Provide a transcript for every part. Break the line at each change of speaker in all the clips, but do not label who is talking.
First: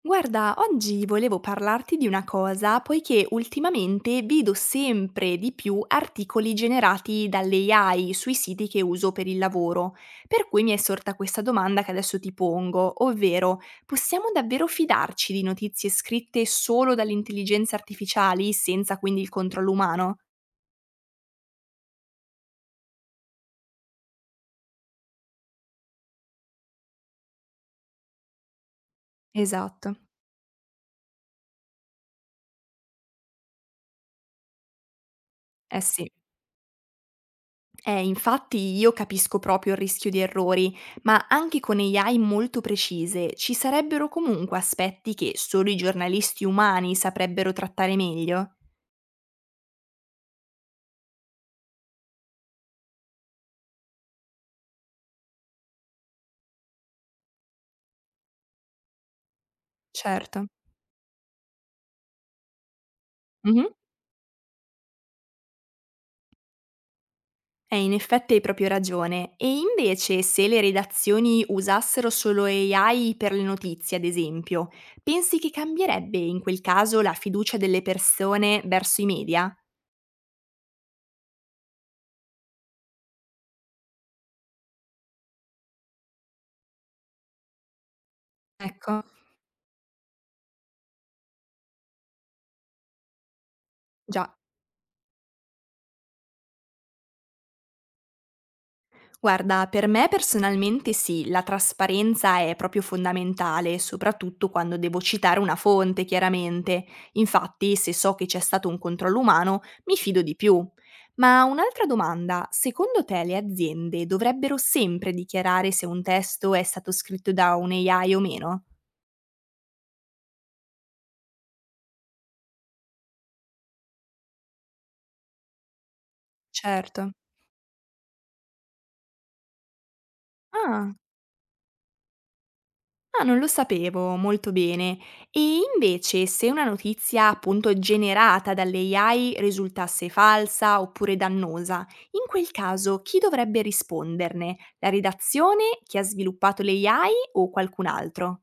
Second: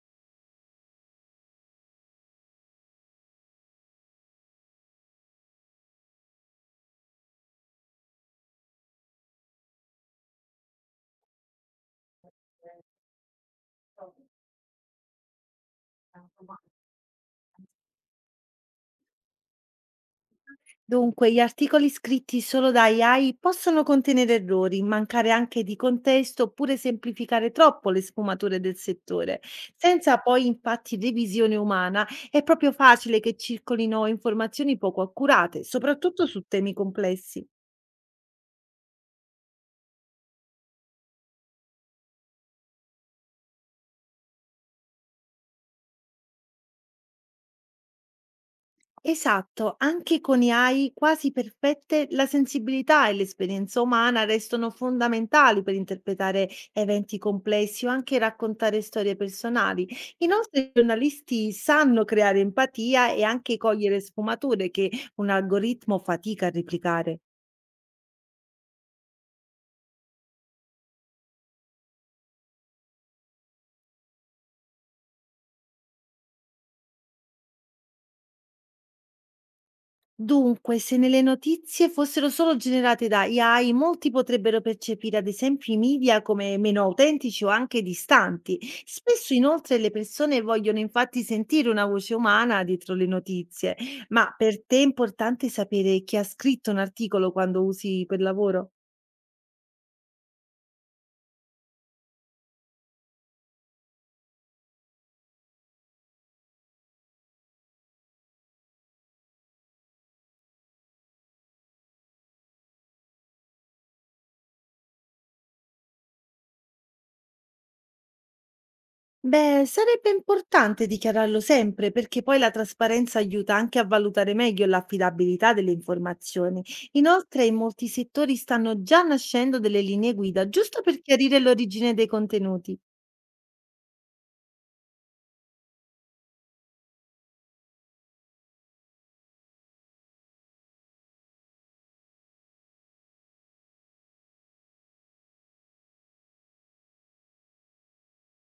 Guarda, oggi volevo parlarti di una cosa, poiché ultimamente vedo sempre di più articoli generati dall'AI sui siti che uso per il lavoro, per cui mi è sorta questa domanda che adesso ti pongo, ovvero possiamo davvero fidarci di notizie scritte solo dalle intelligenze artificiali senza quindi il controllo umano?
Dunque, gli articoli scritti solo da AI possono contenere errori, mancare anche di contesto oppure semplificare troppo le sfumature del settore.
Esatto,
Senza poi infatti revisione umana, è proprio facile che circolino informazioni poco accurate,
eh sì.
soprattutto su temi complessi.
Infatti io capisco proprio il rischio di errori, ma anche con AI molto precise ci sarebbero comunque aspetti che solo i giornalisti umani saprebbero trattare meglio.
Esatto, anche con AI quasi perfette, la sensibilità e l'esperienza umana restano fondamentali per interpretare eventi complessi o anche raccontare storie personali. Inoltre, i
Certo.
nostri giornalisti sanno creare empatia e anche
Mhm.
cogliere sfumature che un algoritmo fatica a replicare.
In effetti hai proprio ragione. E invece, se le redazioni usassero solo AI per le notizie, ad esempio, pensi che cambierebbe in quel caso la fiducia delle persone verso i media?
Dunque, se nelle notizie fossero solo generate da AI, molti potrebbero percepire ad esempio i media come meno autentici o anche distanti.
Ecco,
Spesso inoltre le persone vogliono infatti sentire una voce umana dietro le notizie, ma
già.
per te è importante sapere chi ha scritto un articolo quando usi quel lavoro?
Guarda, per me personalmente sì, la trasparenza è proprio fondamentale, soprattutto quando devo citare una fonte, chiaramente. Infatti, se so che c'è stato un controllo umano, mi fido di più. Ma un'altra domanda: secondo te le aziende dovrebbero sempre dichiarare se un testo è stato scritto da un AI o meno?
Beh, sarebbe importante dichiararlo sempre perché poi la trasparenza aiuta anche a valutare meglio l'affidabilità delle informazioni.
Certo.
Inoltre, in molti settori stanno già nascendo delle linee guida, giusto
Ah.
per chiarire l'origine dei contenuti.
Ah, non lo sapevo molto bene. E invece, se una notizia appunto generata dall'AI risultasse falsa oppure dannosa, in quel caso chi dovrebbe risponderne? La redazione, chi ha sviluppato l'AI o qualcun altro?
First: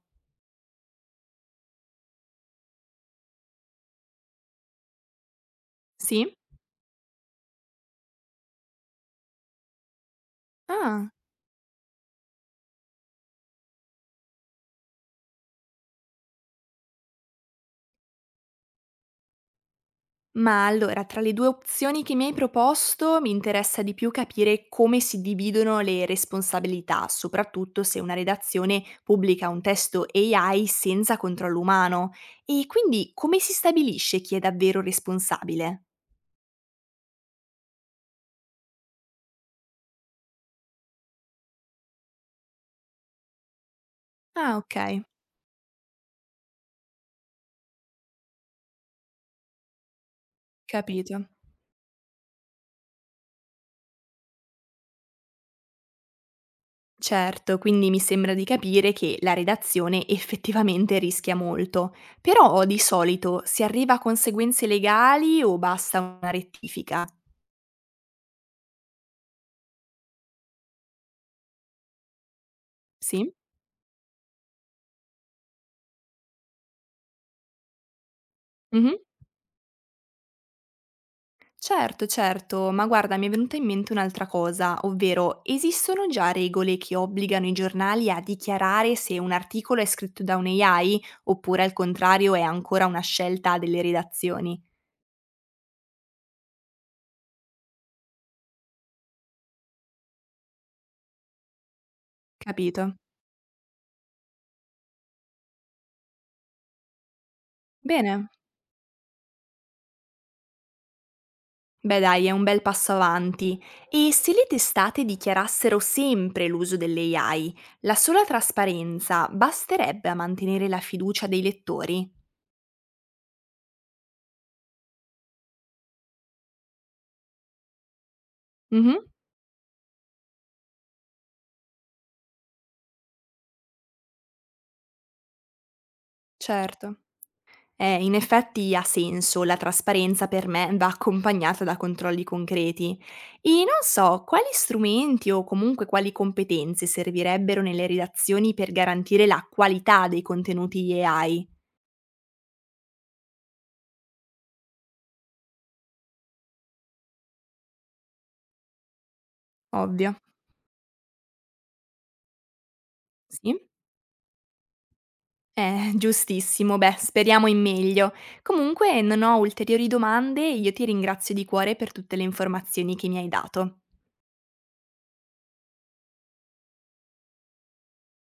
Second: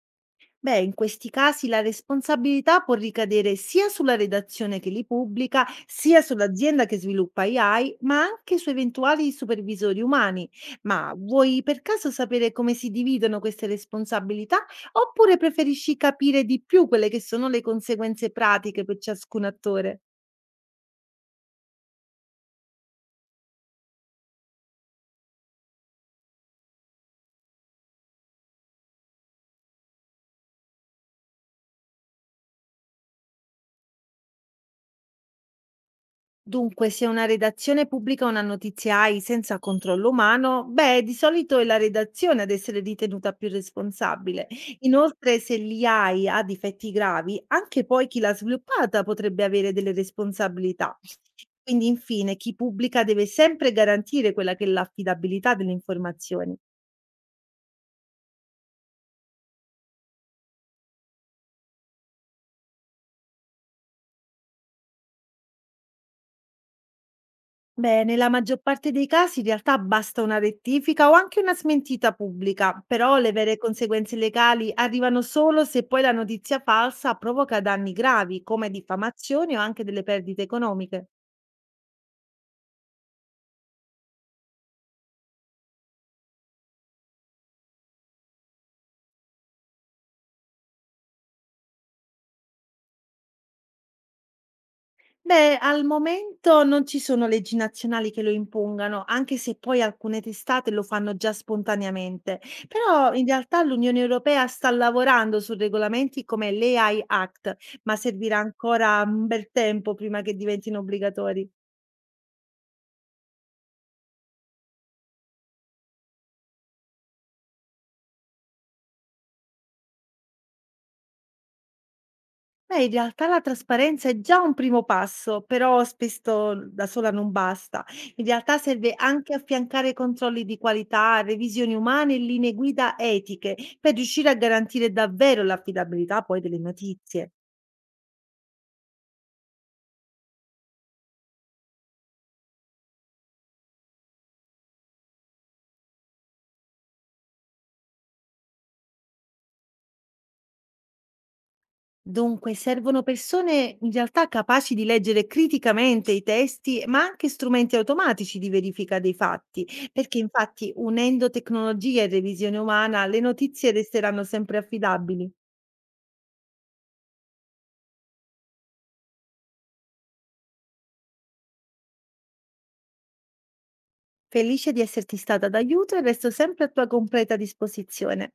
Beh, in questi casi la responsabilità può ricadere sia sulla redazione che li pubblica, sia
Sì?
sull'azienda che sviluppa AI, ma anche su eventuali supervisori umani.
Ah.
Ma vuoi per caso sapere come si dividono queste responsabilità oppure preferisci capire di più quelle che sono le conseguenze pratiche per ciascun attore?
Ma allora, tra le 2 opzioni che mi hai proposto, mi interessa di più capire come si dividono le responsabilità, soprattutto se una redazione pubblica un testo AI senza controllo umano. E quindi come si stabilisce chi è davvero responsabile?
Dunque, se una redazione pubblica una notizia AI senza controllo umano, beh, di solito è la redazione ad essere ritenuta più responsabile.
Ah, ok,
Inoltre, se l'AI ha difetti gravi, anche poi chi l'ha sviluppata potrebbe avere delle responsabilità.
capito.
Quindi, infine, chi pubblica deve sempre garantire quella che è l'affidabilità delle informazioni.
Certo, quindi mi sembra di capire che la redazione effettivamente rischia molto, però di solito si arriva a conseguenze legali o basta una rettifica?
Beh, nella maggior parte dei casi in realtà basta una rettifica o anche una smentita pubblica, però le
Sì?
vere conseguenze legali arrivano solo se poi la notizia falsa provoca danni gravi, come
Mhm.
diffamazioni o anche delle perdite economiche.
Certo, certo, ma guarda, mi è venuta in mente un'altra cosa, ovvero esistono già regole che obbligano i giornali a dichiarare se un articolo è scritto da un AI, oppure al contrario è ancora una scelta delle redazioni?
Beh, al momento non ci sono leggi nazionali che lo impongano, anche se poi alcune testate lo fanno già spontaneamente.
Capito?
Però in realtà l'Unione Europea sta lavorando su regolamenti come l'AI Act, ma
Bene.
servirà ancora un bel tempo prima che diventino obbligatori.
Beh dai, è un bel passo avanti. E se le testate dichiarassero sempre l'uso delle AI, la sola trasparenza basterebbe a mantenere la fiducia dei lettori?
Beh, in realtà la trasparenza è già un primo passo, però spesso da sola non basta. In realtà serve
Mhm,
anche affiancare controlli di qualità, revisioni umane e linee guida etiche per riuscire a garantire davvero l'affidabilità poi delle
certo.
notizie.
In effetti ha senso, la trasparenza per me va accompagnata da controlli concreti. E non so, quali strumenti o comunque quali competenze servirebbero nelle redazioni per garantire la qualità dei contenuti AI?
Dunque, servono persone in realtà capaci di leggere criticamente i testi, ma anche strumenti automatici di verifica dei fatti,
Ovvio.
perché infatti unendo tecnologia e revisione umana le
Sì?
notizie resteranno sempre affidabili.
Giustissimo, beh, speriamo in meglio. Comunque non ho ulteriori domande, io ti ringrazio di cuore per tutte le informazioni che mi hai dato.
Felice di esserti stata d'aiuto e resto sempre a tua completa disposizione.